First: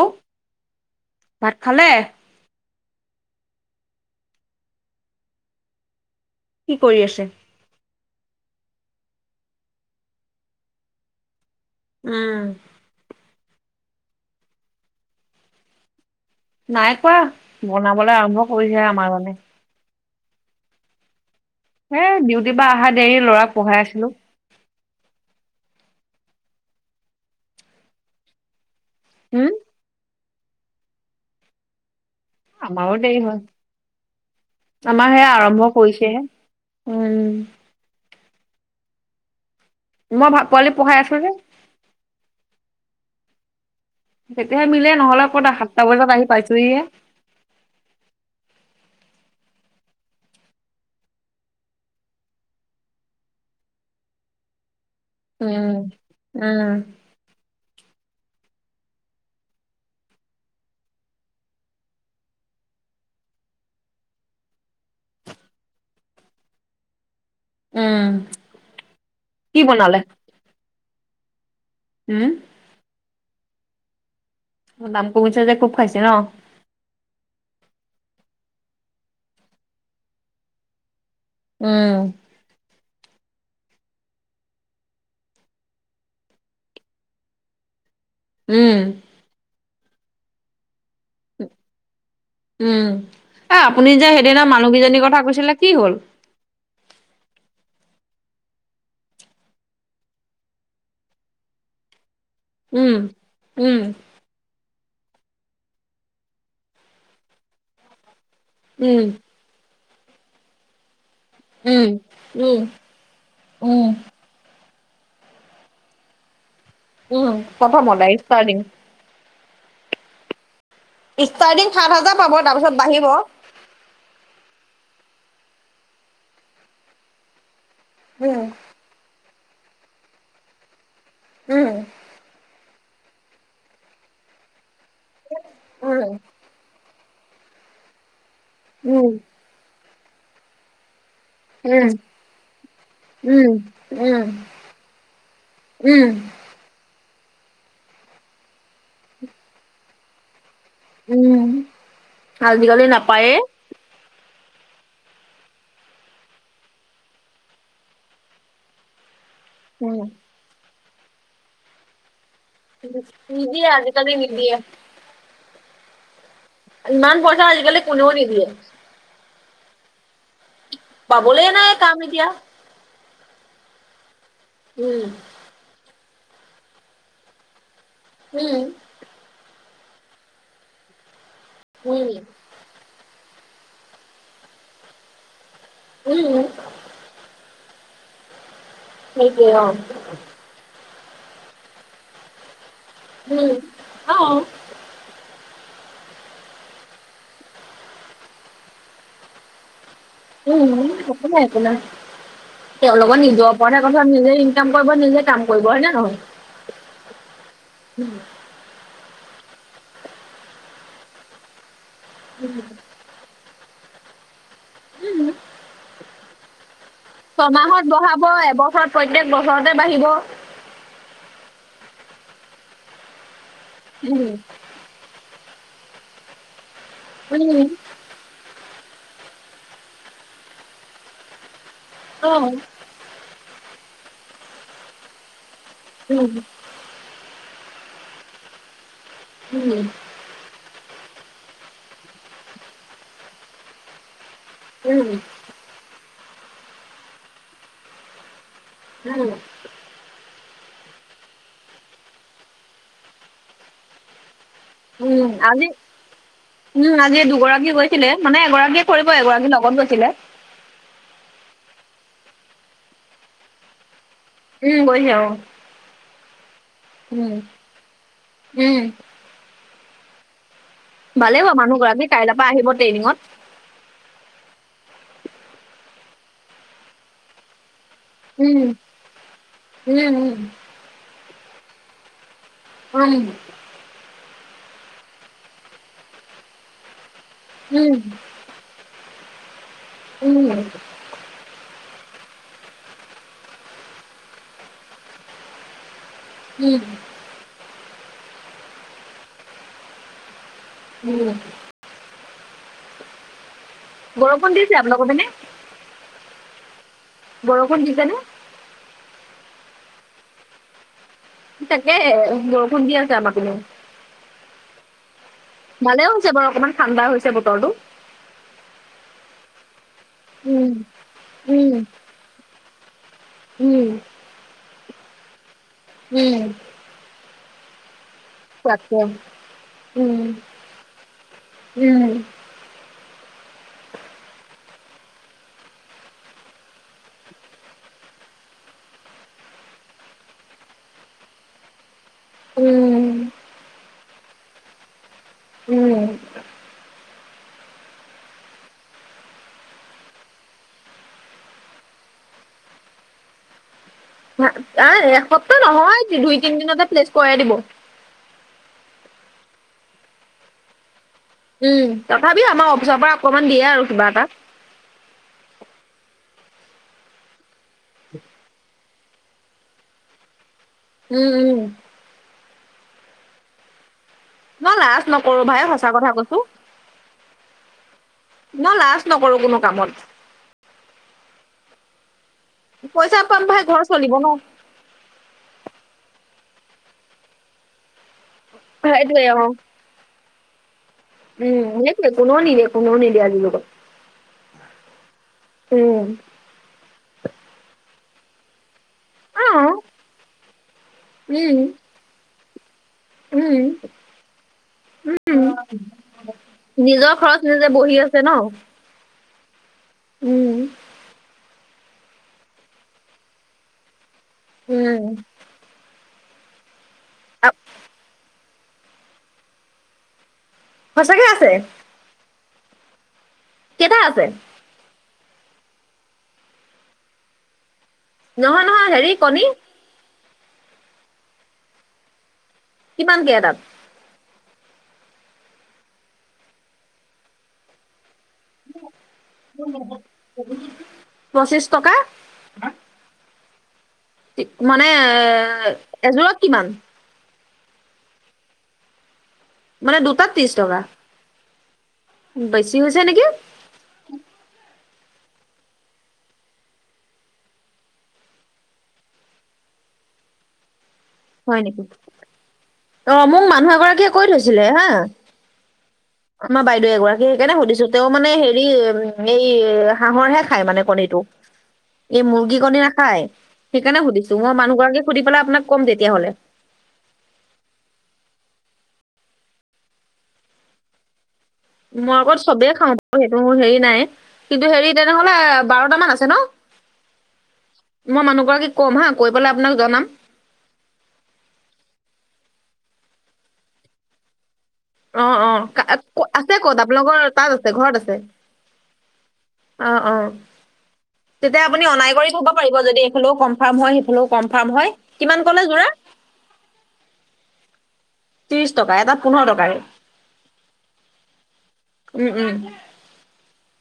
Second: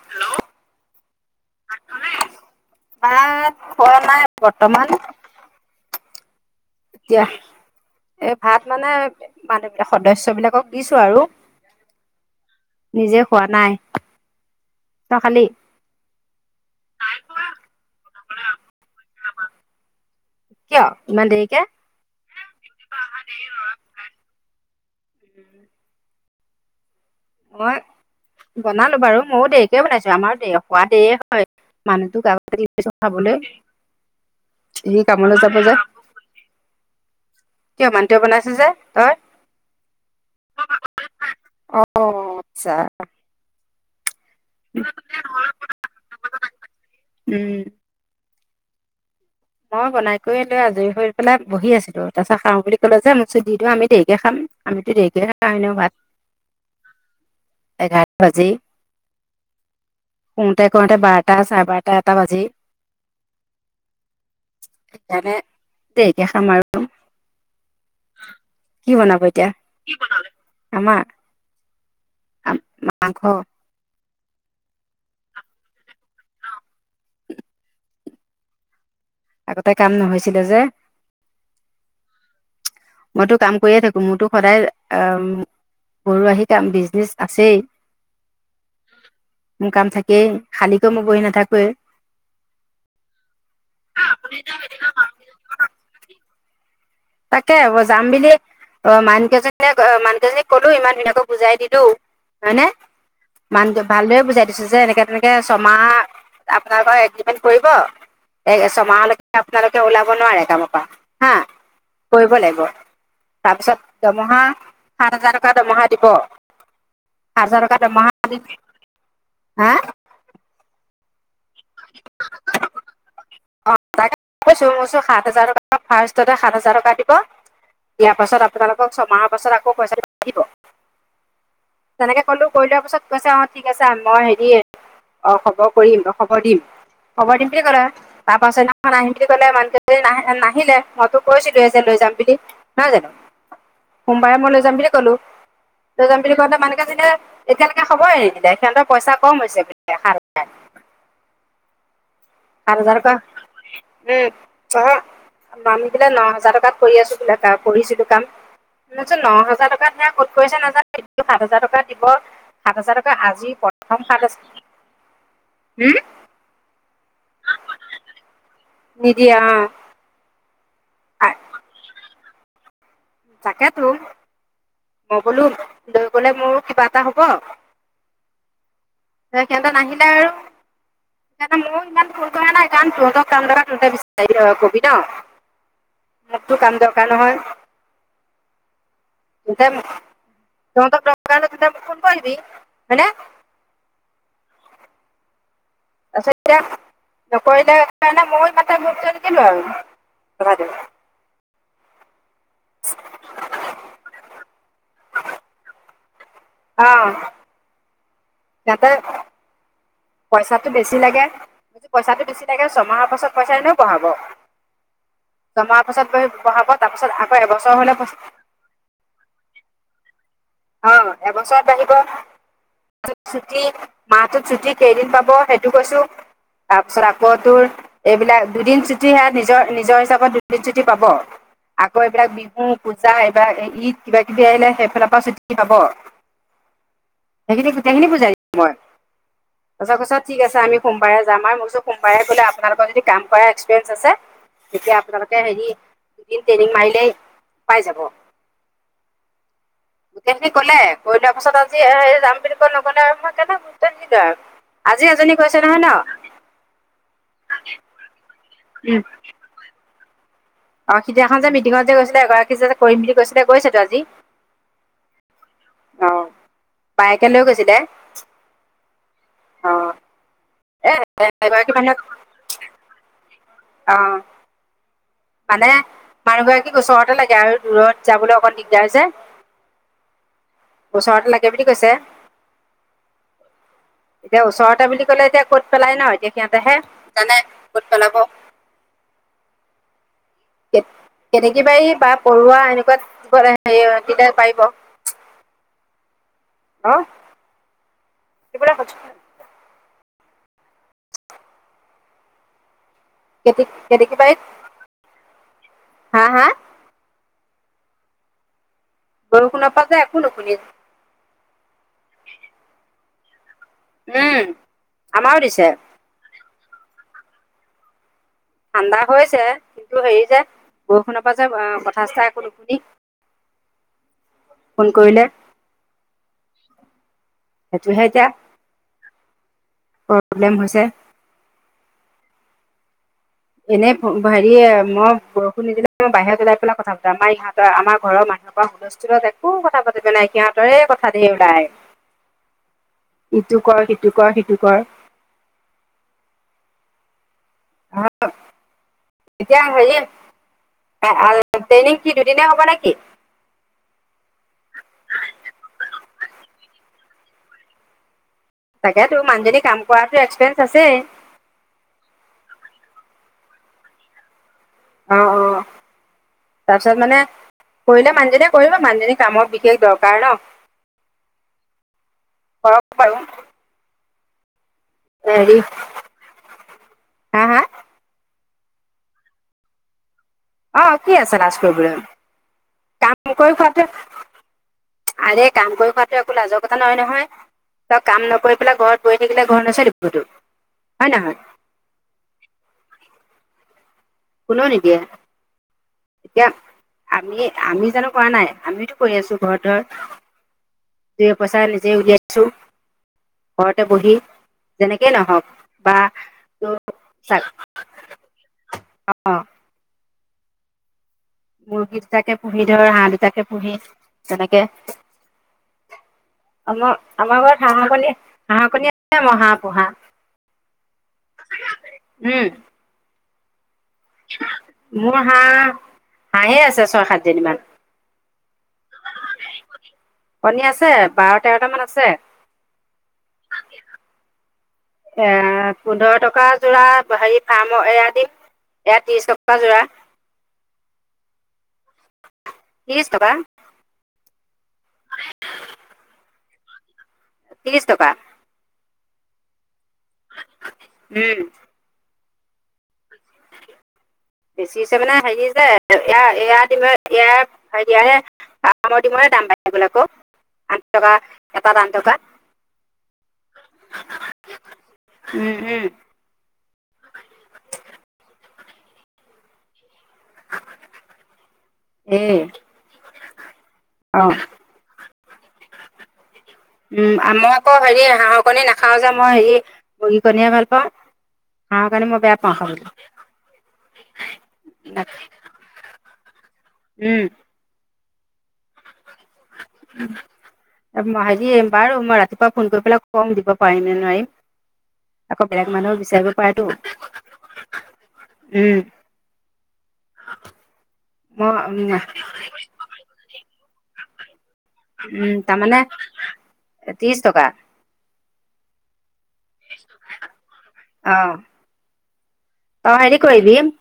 অ', ভাত খালে। ভাত খোৱা নাই বৰ্তমান। কি কৰি দিয়া আছে? এ ভাত মানে মানুহ সদস্য বিলাকক দিছো আৰু উম, নিজে খোৱা নাই, তই খালি? নাই খোৱা বনাবল আৰম্ভ কৰিছেহে আমাৰ জনী কিয়? ইমান দেৰিকে। এ, ডিউটিৰ পৰা অহা দেৰি লৰাক পঢ়াই আছিলো। উম। মই বনালো বাৰু ময়ো উম, দেৰিকে বনাইছো আমাৰো খোৱা দেৰি হয় মানুহতো গা আমাৰো দেৰি কথাাবলৈ হয়। [unintelligible] আমাৰ সেয়া আৰম্ভ কৰিছেহে, উম কিয় মানুহটোৱে বনাইছে যে তই? মই ভ পোৱালি পঢ়াই আছো যে। অ আচ্ছা। তেতিয়াহে মিলে নহ'লে ক'ত সাতটা বজাত আহি পাইছোহিহে। উম। মই বনাই কৰি লৈ আজৰি হৈ পেলাই বহি আছিলো তাৰপিছত খাওঁ বুলি কলে যে মই কৈছো দি দিওঁ আমি দেৰিকে খাম আমিতো দেৰি উম। [unintelligible] ভাত, উম, এঘাৰটা বাজেই। শুটে কৰোতে বাৰটা চাৰে বাৰটা এটা বাজেই। সেইকাৰণে দেৰিকে খাম আৰু। উম, কি বনাব এতিয়া কি বনালে? আমাৰ? হম। মাংস। দাম কমিছে যে খুব খাইছে ন? আগতে কাম নহৈছিলে যে। উম। মইটো কাম কৰিয়ে থাকো মোৰতো সদায় অম গৰু আহি কাম বিজনেচ [unintelligible] আছেই। উম। মোৰ কাম থাকেই খালী কৈ মই বহি নাথাকোৱে। উম, এ আপুনি যে সেইদিনা মানুহ কেইজনীৰ কথা কৈছিলে কি হ'ল? তাকে যাম বুলি অ', মানকেইজনীয়ে মানুকেইজনীক ক'লো ইমান ধুনীয়াকৈ বুজাই দিলো। হয় নে? উম, মান উম, ভালদৰেে বুজাই যে এনেকে তেনেকে ছমাহ আপোনালোকৰ এগ্ৰ্ৰীমেণ্ট কৰিব, এই উম। ছমাহলৈকে আপোনালোকে ওলাব নোৱাৰে কামৰ পৰা, হা। উম। কৰিব উম, লাগিব উম, তাৰপিছত দৰমহা সাত হাজাৰ টকা দৰমহা দিব। উম, হাজাৰ টকা প্ৰথমতে দৰমহা ইষ্টাৰটিং। হা? ষ্টাৰৰ্টিং সাত হাজাৰ পাব, তাৰপিছত বাঢ়িব। অ', তাকে কৈছোঁ মইছো সাত হাজাৰ টকা ফাৰষ্টতে সাত হাজাৰ টকা দিব। দিয়াৰ পাছত উম, আপোনালোকক ছমাহৰ পাছত আকৌ পইচাটো [unintelligible] উম, তেনেকে ক'লো কৰি লোৱাৰ পিছত কৈছে অ', ঠিক আছে মই হেৰি অ', খবৰ কৰিম উম, অ', খবৰ দিম খবৰ দিম বুলি ক'লে। তাৰ পাছৰদিনাখন আহিম বুলি ক'লে মানুহ কেইজনী নাহিলে মইতো উম, কৈছিলোঁৱে যে উম, লৈ যাম বুলি, নহয় জানো? উম। উম, সোমবাৰে মই লৈ যাম বুলি ক'লো, লৈ উম, যাম বুলি কওঁতে মানুহকেইজনীয়ে এতিয়ালৈকে খবৰে নিদিলে সিহঁতৰ পইচা ক'ম হৈছে বোলে সাত উম। সাত আজিকালি হাজাৰ টকা, নাপায়ে। উম [unintelligible] আমি বোলে ন' হাজাৰ টকাত কৰি আছো বোলে কাম কৰিছিলো কাম, মইছোঁ ন' হে হাজাৰ টকাত উম, ধৰা ক'ত কৰিছে নাজানো [unintelligible] সাত হাজাৰ টকা দিব। সাত হাজাৰ টকা আজি প্ৰথম সাত নিদিয়ে। উম? ইমান পইচা আজিকালি কোনেও নিদিয়ে। নিদিয়ে অ'। আ- পাবলেই নাই কাম এতিয়া। তাকেতো উম, মই বোলো লৈ গ'লে মোৰো কিবা এটা হ'ব। উম। [unintelligible] সিঁহতে নাহিলে আৰু সেইকাৰণে ময়ো উম, ইমান ফোন কৰা নাই কাৰণ, তহঁতৰ [unintelligible] তহঁতে বিচাৰ কবি ন' উম, মোকতো কাম দৰকাৰ নহয়। সেইটোৱে অ', [unintelligible] তহঁতক দৰকাৰ হ'লে তহঁতে মোক ফোন কৰিবি, হয়নে? উম, অ'। তাৰপিছত এতিয়া নকৰিলে সেইকাৰণে, ময়ো ইমান এটা গুৰুত্ব নিদিলোঁ আৰু। কথাটো উম, একো নাই, একো নাই, তেওঁলোকৰ নিজৰ ওপৰত হে কথা নিজে ইনকাম কৰিব নিজে কাম কৰিব হয় নে নহয়? অ'। উম। যাতে পইচাটো বেছি লাগে, পইচাটো বেছি লাগে ছমাহৰ পাছত পইচা এনেও বঢ়াব। ছমাহৰ পাছত বহি বহাব তাৰ পিছত আ ছমাহত বঢ়াব এবছৰত প্ৰত্যেক বছৰতে বাঢ়িব। অ', এবছৰত বাঢ়িব, [unintelligible] ছুটি উম, মাহটোত ছুটি। কেইদিন পাব সেইটো কৈছোঁ তাৰপিছত আকৌ উম, তোৰ এইবিলাক দুদিন ছুটি সেইয়া নিজৰ নিজৰ হিচাপত দুদিন ছুটি পাব আকৌ এইবিলাক অ', বিহু পূজা এইবাৰ ঈদ কিবা কিবি আহিলে সেইফালৰ পৰা চুটি পাব। উম। সেইখিনি গোটেইখিনি বুজায় দিলো মই। উম, তাৰপিছত কৈ ঠিক আছে আমি সোমবাৰে যাম আৰু মই কৈছো সোমবাৰে গ'লে আপোনালোকৰ যদি কাম কৰাৰ একপিৰিয়েঞ্চ আছে তেতিয়া উম, আপোনালোকে হেৰি দুদিন টেৰিং মাৰিলেই পাই যাব। উম। গোটেইখিনি ক'লে কৈ লোৱা পাছত আজি যাম বুলি কৈ নগ'লে আৰু মই সেইকাৰণে গুৰুত্ব নিদিলো আৰু আজি উম, এজনী গৈছে আজি নহয় ন? উম, আজি দুগৰাকী গৈছিলে মানে এগৰাকীয়ে কৰিব এগৰাকী লগত গৈছিলে। অ', সিদিনাখন যে মিটিঙত যে গৈছিলে এগৰাকী যে কৰিম বুলি কৈছিলে গৈছেটো আজি। উম, গৈছে অ, অ বায়েকে উম, লৈ গৈছিলে উম। অ'। এ ভালে বাৰু এগৰাকী মানুহ মানুহক গৰাকী কাইলৈ পৰা আহিব ট্ৰেইনিঙত। অ'। মানে মানুহগৰাকীক ওচৰতে লাগে আৰু দূৰত যাবলৈ অকণ উম, দিগদাৰ যে, উম, উম, ওচৰত লাগে বুলি কৈছে। উম। এতিয়া ওচৰতে বুলি ক'লে এতিয়া ক'ত পেলাই ন' এতিয়া সিহঁতেহে জানে ক'ত উম, পেলাব। উম। কেনেকী বাৰী বা পৰুৱা এনেকুৱা [unintelligible] তেতিয়া পাৰিব। [inaudible] উম। [unintelligible] উম। কেতেকী বৰষুণ দিছে আপোনালোকৰ পিনে? বাৰীত। হা হা? বৰষুণ দিছেনে? বৰষুণৰ পৰা যে একো নুশুনি। তাকেহে বৰষুণ দি আছে আমাৰ পিনেও। উম আমাৰো দিছে। ভালেও হৈছে বাৰু অকণমান ঠাণ্ডা হৈছে বতৰটো। ঠাণ্ডা হৈছে কিন্তু হেৰি যে উম, বৰষুণৰ পৰা যে কথা চথা একো নুশুনি। উম। ফোন কৰিলে। উম সেইটোহে এতিয়া। তাকে উম প্ৰব্লেম হৈছে উম। এনে হেৰি মই বৰষুণ নিদিলে মই বাহিৰত ওলাই পেলাই কথা পাতো আমাৰ ইহঁতৰ আমাৰ ঘৰৰ মানুহৰ পৰাও হুলস্থূলত একো কথা পাতিব নোৱাৰি সিহঁতৰে কথা ধেৰ ওলাই। উম। ইটো কৰ সিটো কৰ সিটো কৰ। উম হা [unintelligible] এতিয়া হেৰি ট্ৰেইনিং কি দুদিনে হ'ব নে কি? [unintelligible] এ এসপ্তাহ নহয়, দুই-তিনিদিনতে প্লেচ কৰাই দিব। তাকেতো মানুজনী কাম কৰাতো এক্সপিৰিয়েঞ্চ আছেই। উম, তথাপিও আমাৰ অফিচৰ পৰা অকণমান দিয়ে আৰু কিবা এটা। অ', অ'। তাৰপিছত মানে কৰিলে মানুহজনীয়ে কৰিব, মানুহজনীৰ কামৰ বিশেষ দৰকাৰ ন। উম, উম। কৰক বাৰু। মই লাজ নকৰোঁ হেৰি ভাই সঁচা কথা কৈছো। হা হা ন লাজ নকৰোঁ কোনো কামত। অ', কি আছে লাছ কৰিবলে? পইচা পাম ভাই, ঘৰ চলিব ন। আৰে কাম কৰি খোৱাাতটো একো লাজৰ কথা নহয় নহয়, তই কাম নকৰি পেলাই ঘৰত বহি সেইটোৱে অ থাকিলে ঘৰ নচলেতো। হয় নহয়? উম, সেইটোৱে, কোনেও নিদিয়ে, কোনেও নিদিয়ে আজিৰ যুগত। কোনেও নিদিয়ে। উম। এতিয়া আমি, আমি জানো কৰা নাই? আমিতো কৰি আছো অ ঘৰত ধৰ। দুই-এ উম পইচা নিজে উলিয়াইছো। উম ঘৰতে বহি যেনেকেই নহওঁক বা তোৰ নিজৰ খৰচ চাক নিজে বহি আছে ন [unintelligible] অ'। উম। মুৰ্গী দুটাকে পোহি ধৰ, হাঁহ দুটাকে পোহি তেনেকে উম আমাৰ আমাৰ আ- ঘৰত হাঁহৰ কনী, হাঁহৰ কনী আছে [unintelligible] হাঁহ পোহা। সঁচাকে আছে? উম। কেইটা আছে? মোৰ হাঁহ, হাঁহে আছে ছয়-সাতজনি মান। নহয়, নহয়, হেৰি কণী? কণী আছে। বাৰ-তেৰটামান আছে। কিমানকে এটাত? এ পোন্ধৰ টকা যোৰা হেৰি ফাৰ্মৰ এয়া দি [unintelligible] পঁচিছ টকা? ত্ৰিশ টকা। মানে এযোৰত কিমান? ত্ৰিশ টকা। মানে দুটাত ত্ৰিশ টকা, উম বেছি হৈছে নেকি? বেছি হৈছে মানে হেৰি যে এয়া-এয়া ডিমে এয়া হে [unintelligible] [unintelligible] ডিমৰে দাম বাঢ়ি গ'ল আকৌ আঠ টকা হয় এটাত নেকি? আঠ টকা অ', মোক মানুহ এগৰাকীয়ে কৈ থৈছিলে হা আমাৰ বাইদেউ এগৰাকী, সেইকাৰণে সুধিছো। তেওঁ মানে হেৰি এই হাঁহৰহে খাই মানে কণীটো, এই মুৰ্গী কণী নাখাই। সেইকাৰণে অঁ সুধিছো। মই মানহগৰাকীক সুধি পেলাই আপোনাক ক'ম তেতিয়াহলে। উম, মই আকৌ হেৰি হাঁহৰ কণী নাখাওঁ যে, মই হেৰি মুৰ্গী কণীয়ে ভাল পাওঁ। হাঁহৰ কণী মই আকৌ বেয়া পাওঁ চবেই খাবলৈ খাওঁ সেইটো মোৰ হেৰি নাই। কিন্তু হেৰি তেনেহলে বাৰটামান আছে ন? উম। মই মানুহ গৰাকীক ক'ম হা, কৈ পেলাই আপোনাক জনাম। হেৰি, বাৰু! মই ৰাতিপুৱা ফোন কৰি পেলাই কম, দিব পাৰিম নে নোৱাৰিম। অ, আকৌ অ, বেলেগ ক মানুহেও বিচাৰিব আছে পাৰেতো ক'ত? আপোনালোকৰ তাত আছে, ঘৰত আছে। উম অ, অ, তেতিয়া আপুনি অনাই মই কৰি থব পাৰিব, যদি এইফালেও কনফাৰ্ম হয়, সেইফালেও কনফাৰ্ম হয়, কিমান ক'লে তাৰমানে যোৰা? ত্ৰিশ টকা। ত্ৰিশ টকা, এটাত পোন্ধৰ টকাকে। অ, উম উম অ, হেৰি কৰি দিম।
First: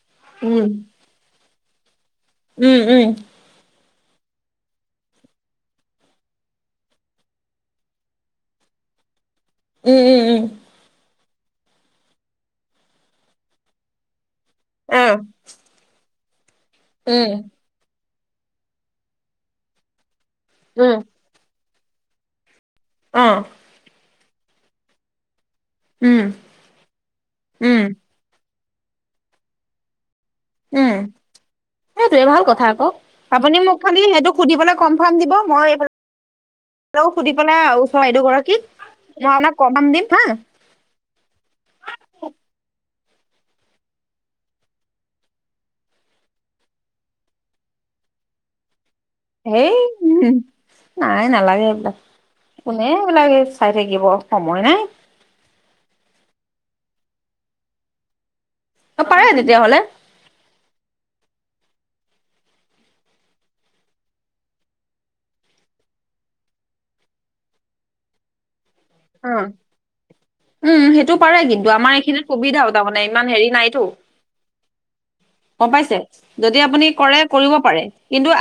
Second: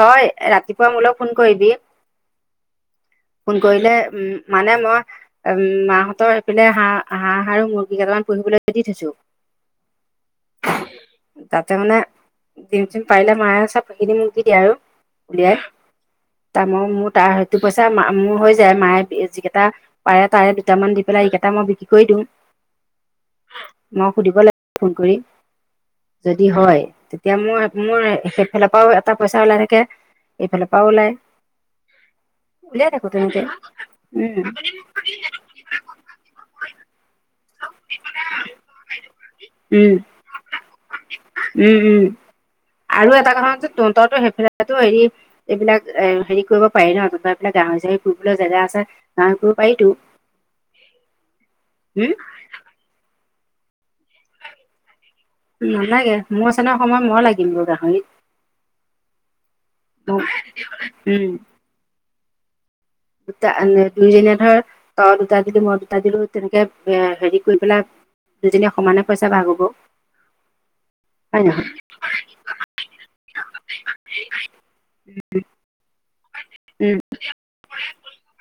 তই ৰাতিপুৱা মোলৈ ফোন কৰিবি। উম, উম। ফোন কৰিলে, উম, মানে মই উম, মা হঁতৰ সেইপিনে হাঁহ-হাঁহ আৰু মুৰ্গী কেইটামান পুহিবলৈ দি থৈছো। উম, উম, উম। তাতে মানে ডিম-চিম পাৰিলে [unintelligible] বাকীখিনি মোক দি দিয়ে আৰু। উম। [unintelligible] মোৰ উম হৈ যায়, মায়ে যিকেইটা পাৰে তাৰে দুটামান উম দি পেলাই এইকেইটা মই বিক্ৰী কৰি দিওঁ। অ। মই সুধিব লাগিব ফোন কৰি। উম যদি হয় এতিয়া উম মোৰ-মোৰ সেইফালৰ পৰাও এটা পইচা ওলাই থাকে, এইফালৰ পৰাও উম ওলায়। সেইটোৱে, ভাল কথা আকৌ। তেনেকে আপুনি মোক খালি সেইটো উম সুধিব পেলাই কনফাৰ্ম দিব, মই [unintelligible] সুধি পেলাই ওচৰ বাইদেউ গৰাকীক মই আপোনাক কনফাৰ্ম উম দিম হা। উম, উম, আৰু এটা কথা শুন চোন, তঁহতৰতো হেফালেতো হেৰি এইবিলাক এ হেৰি কৰিব পাৰি ন, তহঁতৰ এইফালে গাহৰি-চাহৰি পুহিবলৈ জেগা আছে। গাহৰি পুহিব হেই, পাৰিতো উম, নাই নালাগে এইবিলাক। উম কোনে এইবিলাক চাই থাকিব, সময় নাই। নালাগে, মোৰ আছে নহয় সময়, মই লাগিম তোৰ গাহৰিত। অ, পাৰে তেতিয়াহ'লে। উম। দুটা দুইজনীয়ে ধৰ, তই দুটা দিলি, মই দুটা দিলো, তেনেকে এ হেৰি কৰি পেলাই দুজনীৱে সমানে পইচা ভাগ উম, হ'ব সেইটো পাৰে হয় নহয় কিন্তু, আমাৰ এইখিনিত সুবিধাও তাৰমানে, ইমান হেৰি নাইতো। গম পাইছে। যদি আপুনি উম কৰে, কৰিব পাৰে। কিন্তু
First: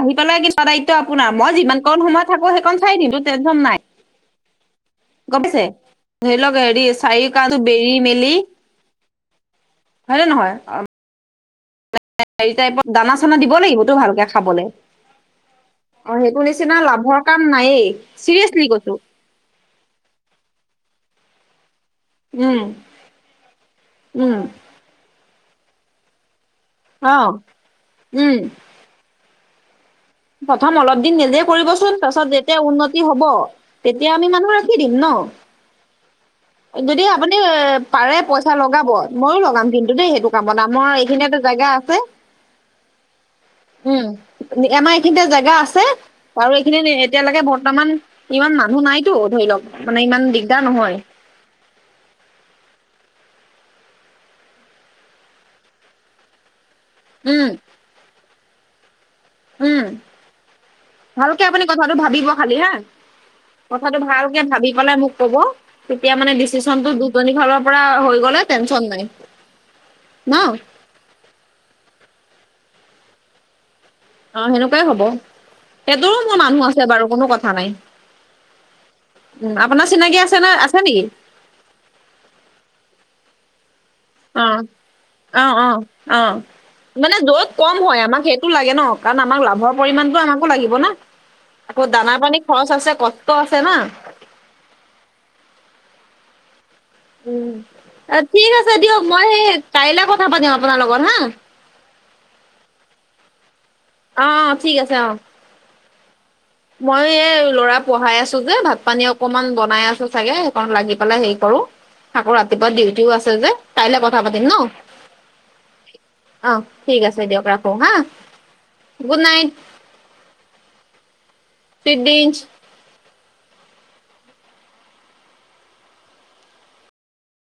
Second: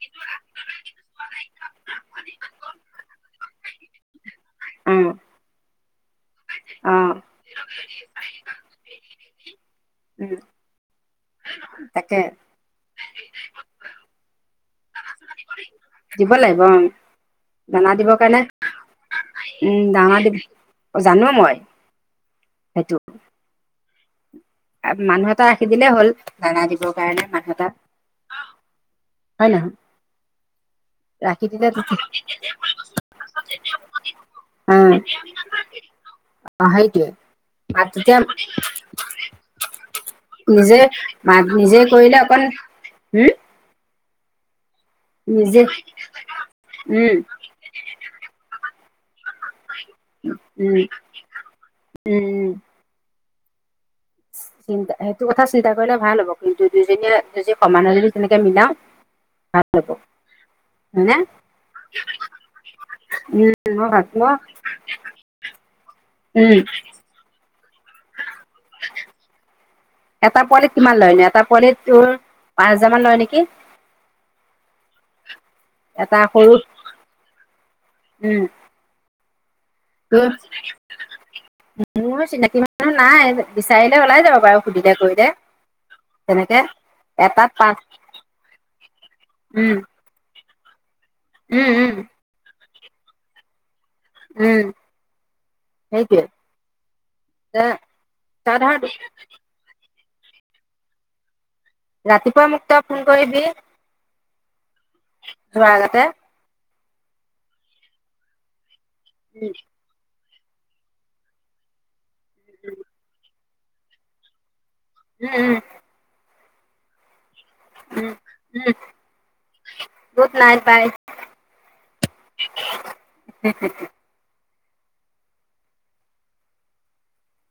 আহি পেলাই [unintelligible] দায়িত্ব আপোনাৰ, মই যিমান কণ সময় থাকো, সেইকণ চাই দিম, টেনশ্যন নাই। উম। গম পাইছে। ধৰি লওঁক, হেৰি চাৰিকাষটো বেৰি-মেলি, হয়নে উম নহয়! তাকে। হেৰি টাইপত, দানা-চানা দিব লাগিতটো ভালকে, খাবলৈ। অ, দিব সেইটো লাগিব অ নিচিনা লাভৰ কাম দানা নায়েই, দিবৰ কাৰণে চিৰিয়াচলি কৈছো। উম, ডাঙৰ [unintelligible] জানো মই। উম, সেইটো উম। মানুহ এটা ৰাখি দিলে হ'ল, দানা দি অ উম। হয় নহ প্ৰথম অলপ দিন নিজে কৰিবচোন তাৰপিছত যেতিয়া উন্নতি হব তেতিয়া আমি মানুহ ৰাখি উম, দিম ন। [unintelligible] যদি আপুনি এ মাত পাৰে তেতিয়া পইচা লগাব মইয়ো লগাম কিন্তু দেই সেইটো কামত আম মাটো নিজে কৰিলে অকন, হম? উম আমাৰ এইখিনিতে জেগা নিজে আছে আৰু এইখিনি উম এতিয়ালৈকে বৰ্তমান ইমান মানুহ নাইটো ধৰি লওক। মানে ইমান উম, দিগদাৰ নহয় উ উম। চিন্তা সেইটো কথা চিন্তা কৰিলে ভাল হ'ব কিন্তু দুইজনীয়ে উম যদি সমানে যদি তেনেকে মিলাও ভাল উম হ'ব হয়নে ভালকে আপুনি কথাটো ভাবিব খালি হা। উম মই কথাটো ভাব মই ভালকে ভাবি পেলাই মোক ক'ব তেতিয়া মানে উম ডিচিশনটো দু দজনী ফালৰ পৰা হৈ গলে টেনচন নাই, ন। এটা পোৱালিত কিমান লয় নে এটা পোৱালিত তোৰ পাঁচ হাজাৰ মান লয় নেকি? অ সেনেকুৱাই হ'ব এটা সেইতোৰো মোৰ সৰু মানুহ আছে বাৰু কোনো কথা নাই। উম উ আপোনাৰ চিনাকি আছে নে আছে নেকি? উ মোৰ চিনাকি মানুহ নাই। বিচাৰিলে ওলাই যাব অ বাৰু সুধিলে কৰিলে অ অ অ তেনেকে এটাত পাঁচ টো লাগে ন কাৰণ আমাক লাভৰ উম পৰিমণটো আমাকো লাগিব না উম আকৌ উম দানা পানী খৰচ আছে কষ্ট আছে না। উ সেইটোয়ে। উম ঠিক তই আছে ধৰ দিয়ক মই সেই কাইলে কথা পাতিম আপোনাৰ লগত হা। ৰাতিপুৱাই মোক তই ফোন কৰিবি। অ অ ঠিক আছে অ। যোৱা আগতে। মই এই ল'ৰা পঢ়াই আছো যে ভাত পানী অকমান উম বনাই আছো চাগে অ লাগি পেলাই হেৰি কৰো আকৌ ৰাতিপুৱা ডিউটিও আছে যে কাইলে কথা পাতিম ন। উম উম। অ ঠিক আছে দিয়ক ৰাখ উ উ গুড নাইট বাই। চুইট ডিনচ্ [unintelligible]